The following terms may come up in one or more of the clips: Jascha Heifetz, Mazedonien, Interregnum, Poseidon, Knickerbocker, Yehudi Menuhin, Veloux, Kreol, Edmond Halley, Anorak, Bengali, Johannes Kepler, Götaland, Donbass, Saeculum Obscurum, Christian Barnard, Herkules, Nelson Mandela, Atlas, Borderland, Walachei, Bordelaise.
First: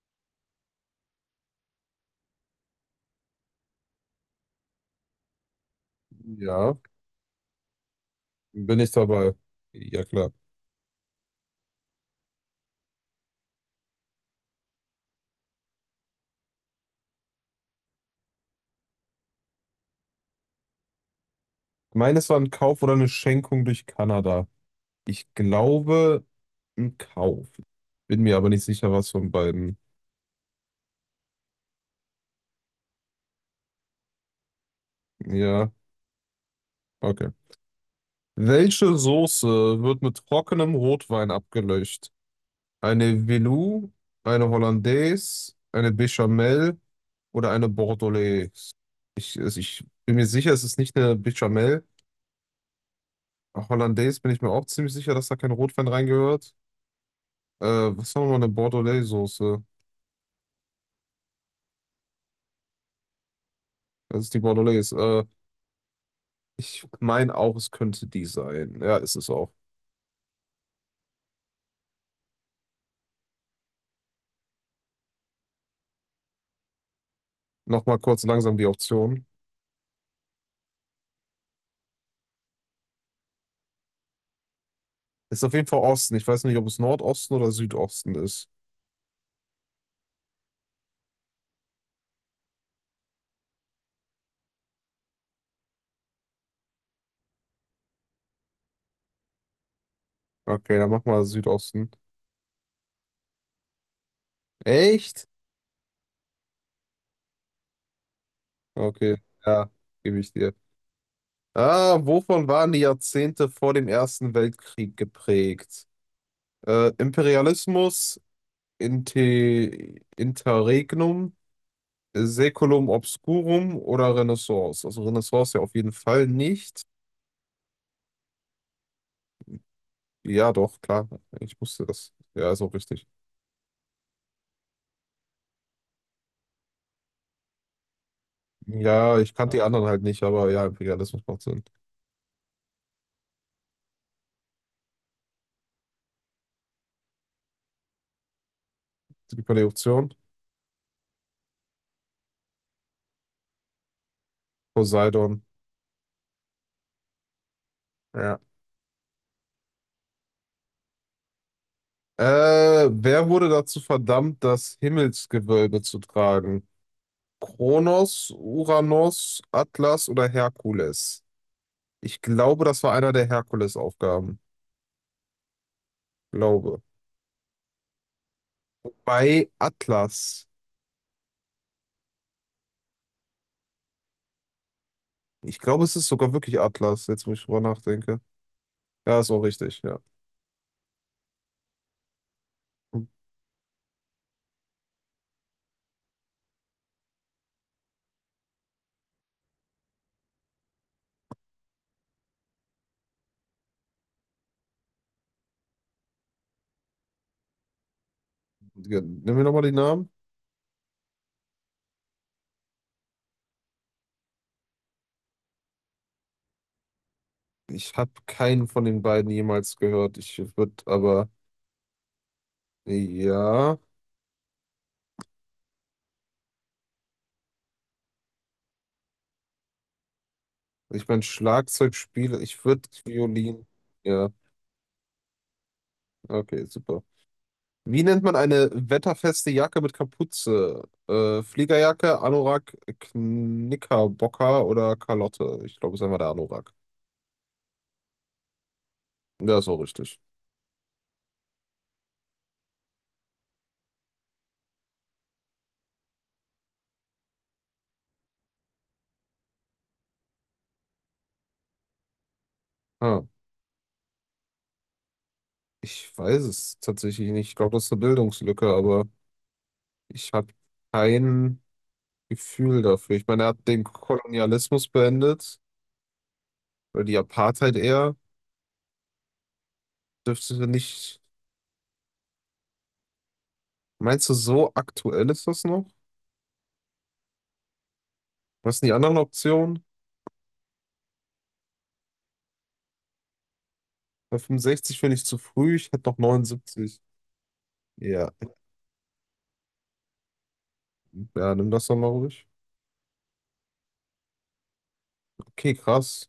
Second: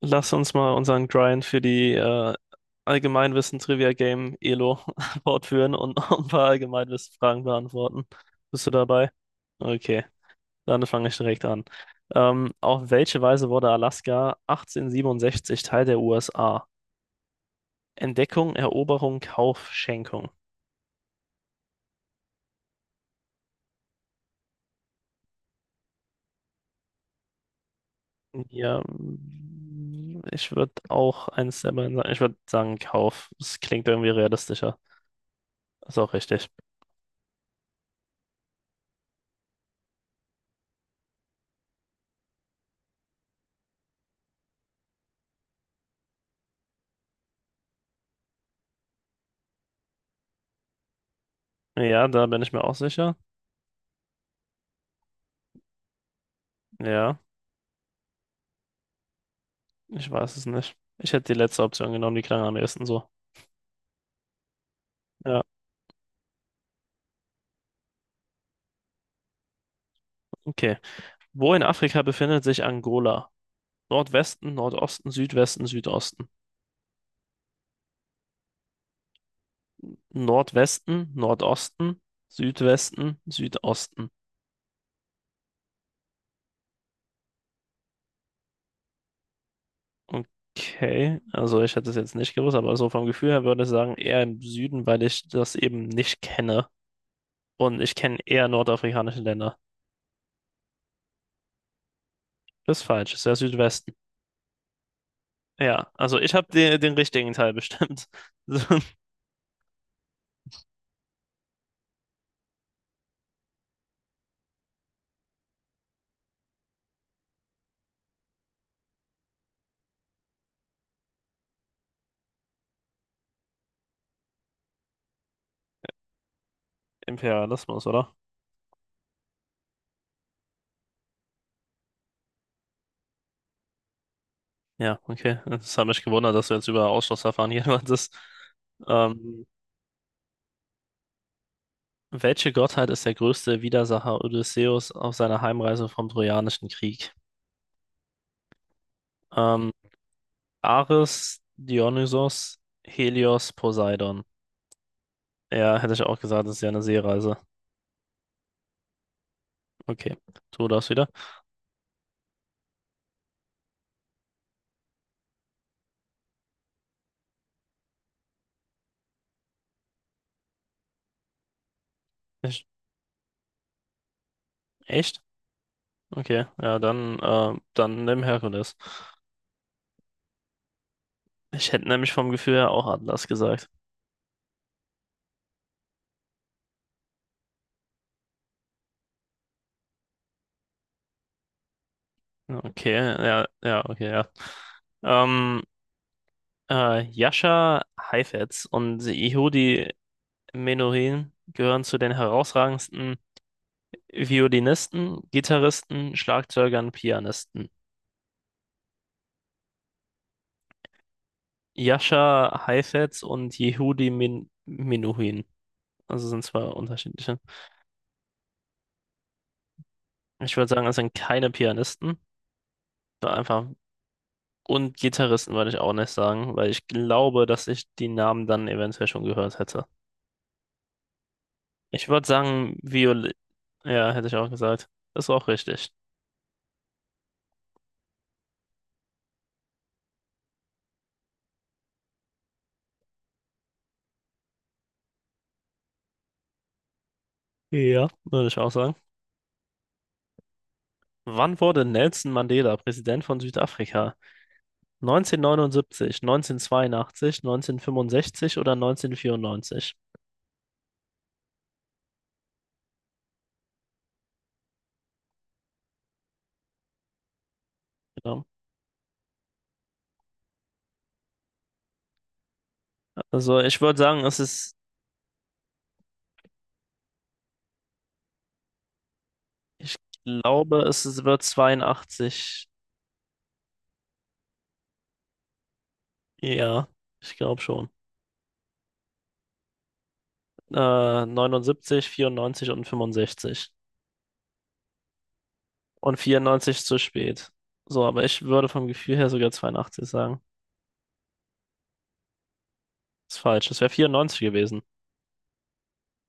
Lass uns mal unseren Grind für die Allgemeinwissen-Trivia-Game Elo fortführen und noch ein paar Ja, Allgemeinwissen-Fragen beantworten. Bist du bin ich dabei? dabei. Okay, Ja, klar. dann fange ich direkt an. Auf welche Weise wurde Alaska 1867 Teil der USA? Entdeckung, Eroberung, Kauf, Schenkung. Meines war ein Kauf oder eine Schenkung durch Kanada. Ich glaube, ein Kauf. Bin mir aber nicht Ja, sicher, was von beiden. mm, ich würde auch eins der beiden sagen. Ich würde sagen Kauf. Das klingt irgendwie realistischer. Ja, Ist auch richtig. okay. Welche Soße wird mit trockenem Rotwein abgelöscht? Eine Veloux, eine Hollandaise, eine Béchamel oder eine Bordelaise? Also ich bin mir sicher, es ist nicht eine Béchamel. Ja, da bin ich mir auch sicher. Hollandaise bin ich mir auch ziemlich sicher, dass da kein Rotwein reingehört. Ja. Was war nochmal eine Bordelaise-Soße? Ich weiß es nicht. Ich hätte die letzte Option genommen, die klang am ehesten so. Das ist die Bordelaise. Ja, Ich meine auch, es könnte die sein. Ja, ist es auch. okay. Wo in Afrika befindet sich Angola? Nordwesten, Nordosten, Südwesten, Südosten. Nochmal kurz langsam die Option. Nordwesten, Nordosten, Südwesten, Südosten. Ist auf jeden Fall Osten. Ich weiß nicht, ob es Nordosten oder Südosten ist. Okay, also ich hätte es jetzt nicht gewusst, aber so vom Gefühl her würde ich sagen, eher im Süden, weil ich das eben nicht kenne. Und ich kenne eher nordafrikanische Länder. Okay, dann mach mal Südosten. Das ist falsch, ist der Südwesten. Echt? Ja, also ich habe den richtigen Teil bestimmt. Okay, ja, gebe ich dir. Wovon waren die Jahrzehnte vor dem Ersten Weltkrieg geprägt? Imperialismus, Inte Interregnum, Saeculum Obscurum oder Renaissance? Also Renaissance ja auf jeden Fall nicht. Imperialismus, oder? Ja, doch, klar. Ich wusste das. Ja, ist auch richtig. Ja, okay. Das hat mich gewundert, dass du jetzt über Ausschlussverfahren hier meintest. Ja, ich Ähm, kannte die anderen halt nicht, aber ja, ja, das macht Sinn. Welche Gottheit ist der größte Widersacher Odysseus auf seiner Heimreise vom Trojanischen Krieg? Gib mal die Ähm, Option. Ares, Dionysos, Helios, Poseidon. Poseidon. Ja, hätte ich auch gesagt, das ist ja eine Seereise. Ja. Okay, tu das wieder. Wer wurde dazu verdammt, das Himmelsgewölbe zu tragen? Kronos, Uranus, Atlas oder Herkules? Ich glaube, Ich, das war einer der Hercules-Aufgaben. echt? Okay, ja, Glaube. dann dann nimm Herkules. Bei Atlas. Ich hätte nämlich vom Gefühl her auch Atlas gesagt. Ich glaube, es ist sogar wirklich Atlas, jetzt wo ich drüber nachdenke. Ja, ist auch richtig, ja. Okay, ja, ja, okay, ja. Ähm, Jascha Heifetz und Yehudi Menuhin gehören zu den herausragendsten Violinisten, Gitarristen, Schlagzeugern, Pianisten. Ja, nimm mir nochmal die Namen. Jascha Heifetz und Yehudi Menuhin. Also sind zwei unterschiedliche. Ich habe keinen von den beiden jemals gehört. Ich würde sagen, es sind keine Pianisten, sondern einfach. Ja, Und Gitarristen würde ich auch nicht sagen, weil ich glaube, dass ich die Namen dann eventuell schon gehört hätte. ich meine, Ich würde Schlagzeugspieler, ich sagen, würde Viol, Violin. ja, hätte Ja, ich auch gesagt. Ist auch richtig. okay, super. Wie nennt man eine wetterfeste Jacke mit Kapuze? Fliegerjacke, Anorak, Knickerbocker oder Kalotte? Ich glaube, es ist einfach der Anorak. Ja, würde ich auch sagen. Ja, ist auch richtig. Wann wurde Nelson Mandela Präsident von Südafrika? 1979, 1982, 1965 oder 1994? Ah, Ich weiß es tatsächlich nicht. Ich glaube, das ist eine Genau. Bildungslücke, aber. Ich habe kein Gefühl dafür. Ich meine, er Also hat ich den würde sagen, Kolonialismus beendet, oder die Apartheid eher. ich Dürfte glaube, es nicht. ist, wird 82. Meinst du, so aktuell ist das noch? Ja, ich glaube schon. Was sind die anderen Optionen? 79, 94 und 65. Bei 65 finde ich zu früh, ich hätte Und noch 94 ist zu neunundsiebzig. spät. So, aber Ja, ich würde vom Gefühl her sogar 82 sagen. ja, nimm das doch mal ruhig. Ist falsch. Es wäre 94 gewesen. Okay, krass.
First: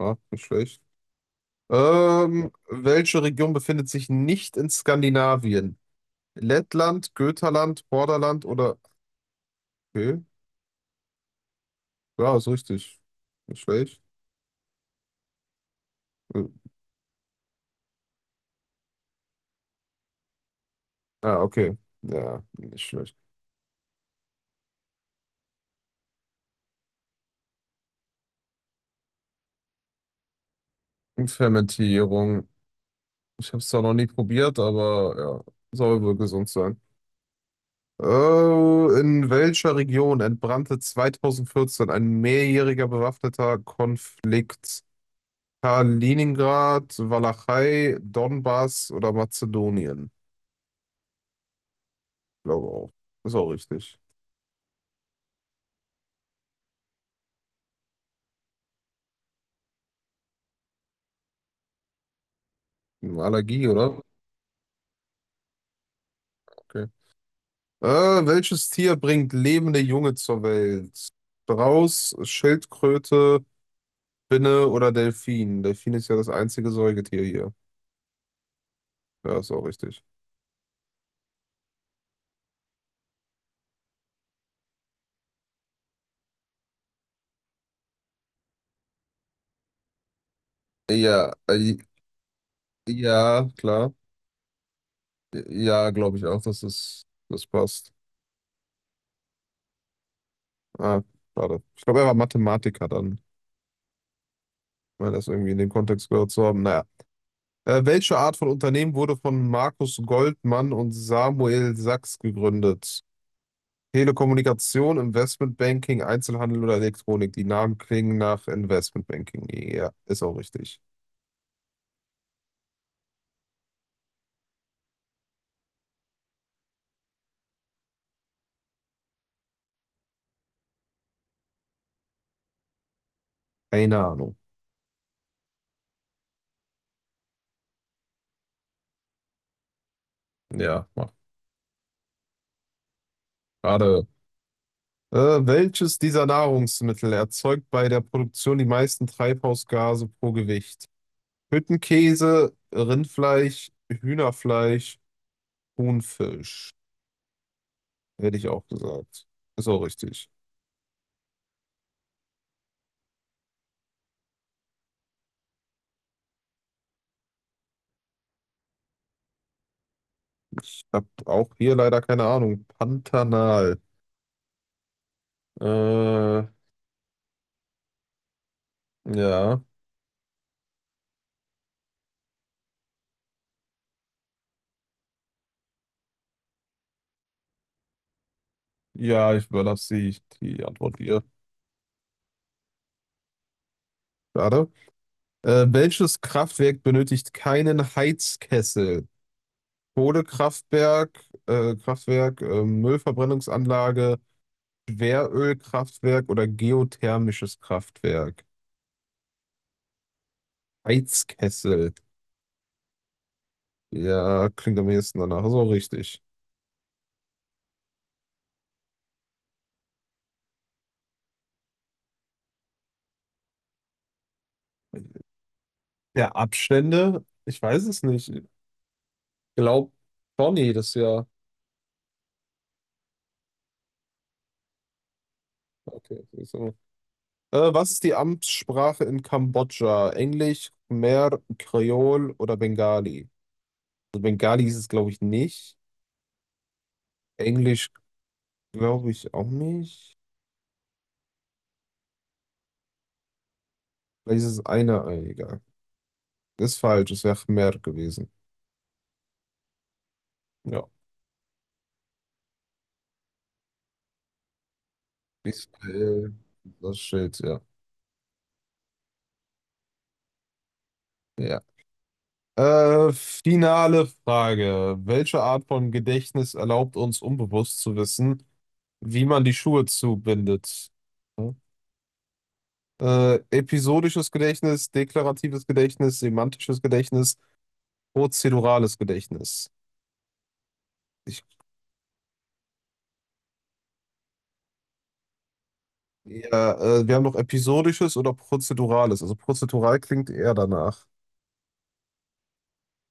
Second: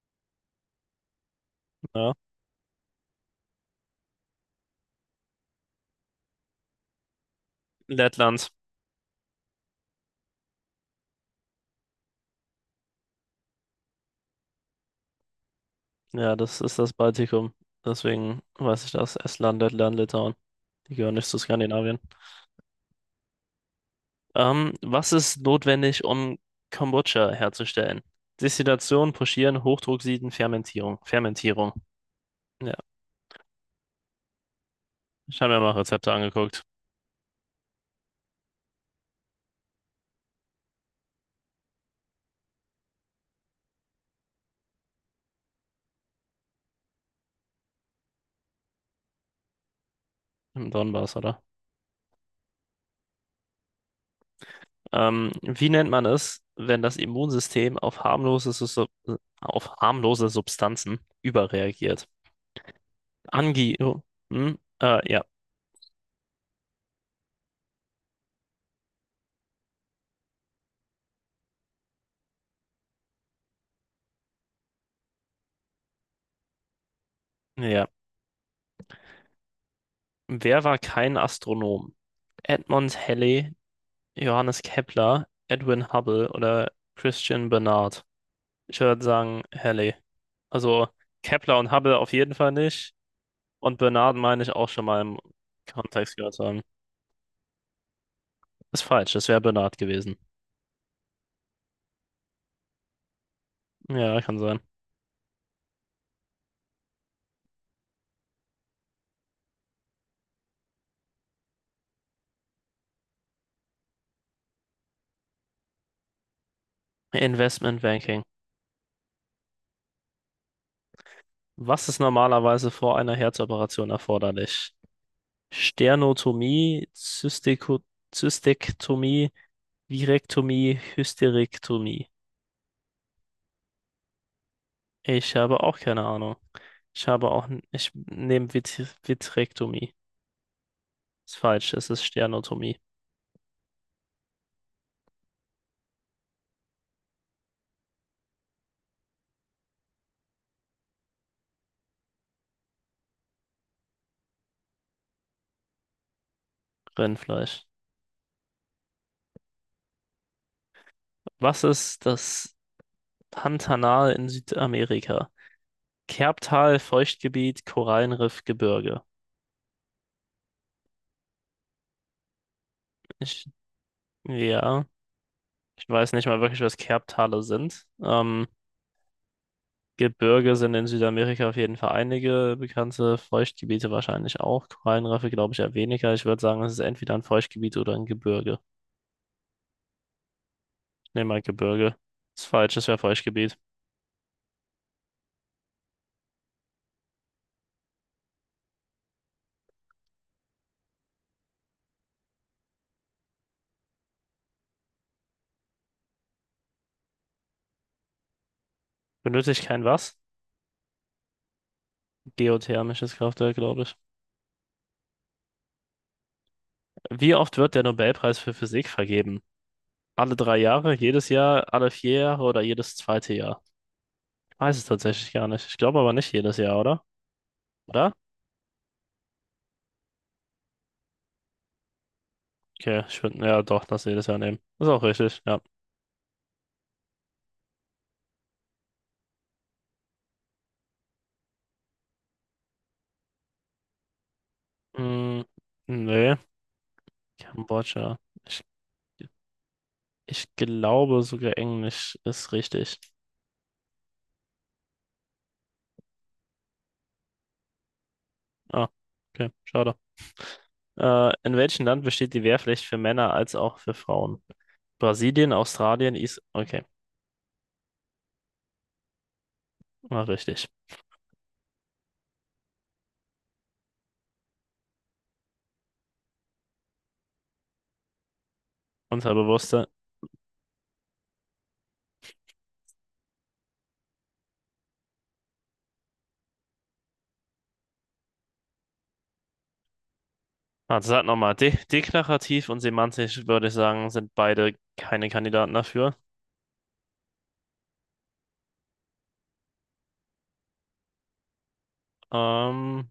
Ja, nicht schlecht. Ja. Welche Region befindet sich nicht in Skandinavien? Lettland, Götaland, Borderland Lettland. oder. Okay, ja, ist richtig. Nicht schlecht. Ja, Äh, das ist das Baltikum. Deswegen weiß ich das. Estland, Lettland, Litauen. Die gehören nicht zu Ah, okay. Skandinavien. Ja, nicht schlecht. Was ist notwendig, um Kombucha herzustellen? Destillation, Pochieren, Hochdrucksieden, Fermentierung. Und Fermentierung. Fermentierung. Ja, Ich habe es zwar noch nie probiert, ich aber ja, habe mir mal soll Rezepte wohl gesund angeguckt. sein. In welcher Region entbrannte 2014 ein mehrjähriger bewaffneter Konflikt? Kaliningrad, Walachei, Donbass oder Mazedonien? Im Donbass, oder? Glaube auch. Ist auch richtig. Wie nennt man es, wenn das Immunsystem auf harmlose Substanzen überreagiert? Eine Allergie, Angi. Oh, oder? hm? Ja. Okay. Welches Tier bringt lebende Junge zur Welt? Strauß, Schildkröte, Spinne oder Delfin? Delfin ist ja das einzige Säugetier hier. Ja. Ja, ist auch richtig. Wer war kein Astronom? Edmond Halley, Johannes Kepler, Edwin Hubble oder Christian Barnard? Ich würde sagen Halley. Also Ja, Kepler und Hubble auf jeden Fall nicht. ja, Und klar. Barnard meine ich auch schon mal im Ja, Kontext glaube ich gehört auch, zu haben. dass das passt. Ist falsch, das wäre Barnard gewesen. Ah, schade. Ich glaube, er war Mathematiker dann, Ja, kann sein. weil das irgendwie in dem Kontext gehört zu haben. Naja. Welche Art von Unternehmen wurde von Markus Goldmann und Samuel Sachs gegründet? Telekommunikation, Investmentbanking, Einzelhandel oder Elektronik? Die Namen Investment klingen Banking. nach Investmentbanking. Ja, ist auch richtig. Was ist normalerweise vor einer Herzoperation erforderlich? Sternotomie, Zystiko Zystektomie, Virektomie, Hysterektomie. Keine Ahnung. Ich habe auch keine Ahnung. Ich habe auch, n- ich nehme Vitrektomie. Ja, mach. Ist falsch, es ist Sternotomie. Gerade. Äh, Welches dieser Nahrungsmittel erzeugt bei der Produktion die meisten Treibhausgase pro Gewicht? Hüttenkäse, Rindfleisch, Hühnerfleisch, Thunfisch. Rindfleisch. Hätte ich auch gesagt. Ist auch richtig. Was ist das Pantanal in Südamerika? Kerbtal, Feuchtgebiet, Korallenriff, Gebirge. Ich habe auch hier leider keine Ahnung. Ich, Pantanal. ja, ich weiß nicht Äh, mal wirklich, was Kerbtale sind. Ja. Gebirge sind in Südamerika auf jeden Fall einige bekannte, Feuchtgebiete wahrscheinlich auch. Korallenriffe glaube ich eher weniger. Ich würde sagen, es ist entweder ein Feuchtgebiet oder ein Gebirge. Ja, ich überlasse die Antwort dir. Nehmen mal Gebirge. Ist falsch, es wäre Feuchtgebiet. Schade. Welches Kraftwerk benötigt keinen Heizkessel? Kohlekraftwerk, Kraftwerk, Müllverbrennungsanlage, Schwerölkraftwerk oder geothermisches Kraftwerk. Benötige ich kein was? Heizkessel. Geothermisches Kraftwerk, glaube ich. Ja, klingt am ehesten danach. So richtig. Wie oft wird der Nobelpreis für Physik vergeben? Alle drei Jahre, jedes Jahr, alle vier Jahre oder jedes zweite Jahr? Ich weiß es tatsächlich gar nicht. Ich glaube aber nicht Der jedes Jahr, oder? Abstände? Ich weiß es Oder? nicht. Ich glaube schon jedes Jahr. Okay, ich würde, ja doch, das jedes Jahr nehmen. Ist auch richtig, ja. Okay, so. Was ist die Amtssprache in Kambodscha? Englisch, Khmer, Kreol oder Bengali? Also Bengali ist es, glaube ich, Mm, nicht. nee. Englisch, Kambodscha. Ich, glaube ich, auch nicht. ich glaube sogar Englisch ist richtig. Vielleicht ist es eine Ei, egal. Ist falsch, es wäre mehr gewesen. Ah, okay, schade. Ja. In welchem Land besteht die Wehrpflicht für Männer als auch für Frauen? Brasilien, Australien, Israel, Is... Okay, das Schild, ja. war richtig. Ja. Finale Frage. Welche Art von Gedächtnis erlaubt uns, unbewusst zu wissen, wie man die Schuhe Unterbewusste. zubindet? Ja. Episodisches Gedächtnis, deklaratives Gedächtnis, semantisches Gedächtnis, prozedurales Gedächtnis. Also sag Ich, nochmal, de deklarativ und semantisch würde ich sagen, sind beide keine Kandidaten dafür. ja, wir haben noch episodisches oder prozedurales. Also prozedural klingt eher danach. Ähm,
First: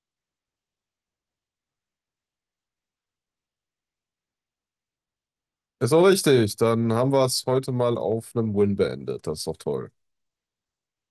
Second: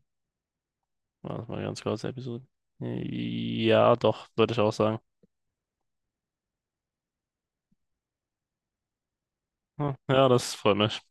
warte mal ganz kurz, Episode. Ja, doch, würde ich auch sagen. Ist auch richtig. Dann haben wir es heute mal auf einem Win beendet. Das ist doch toll. Hm, ja, das freut mich.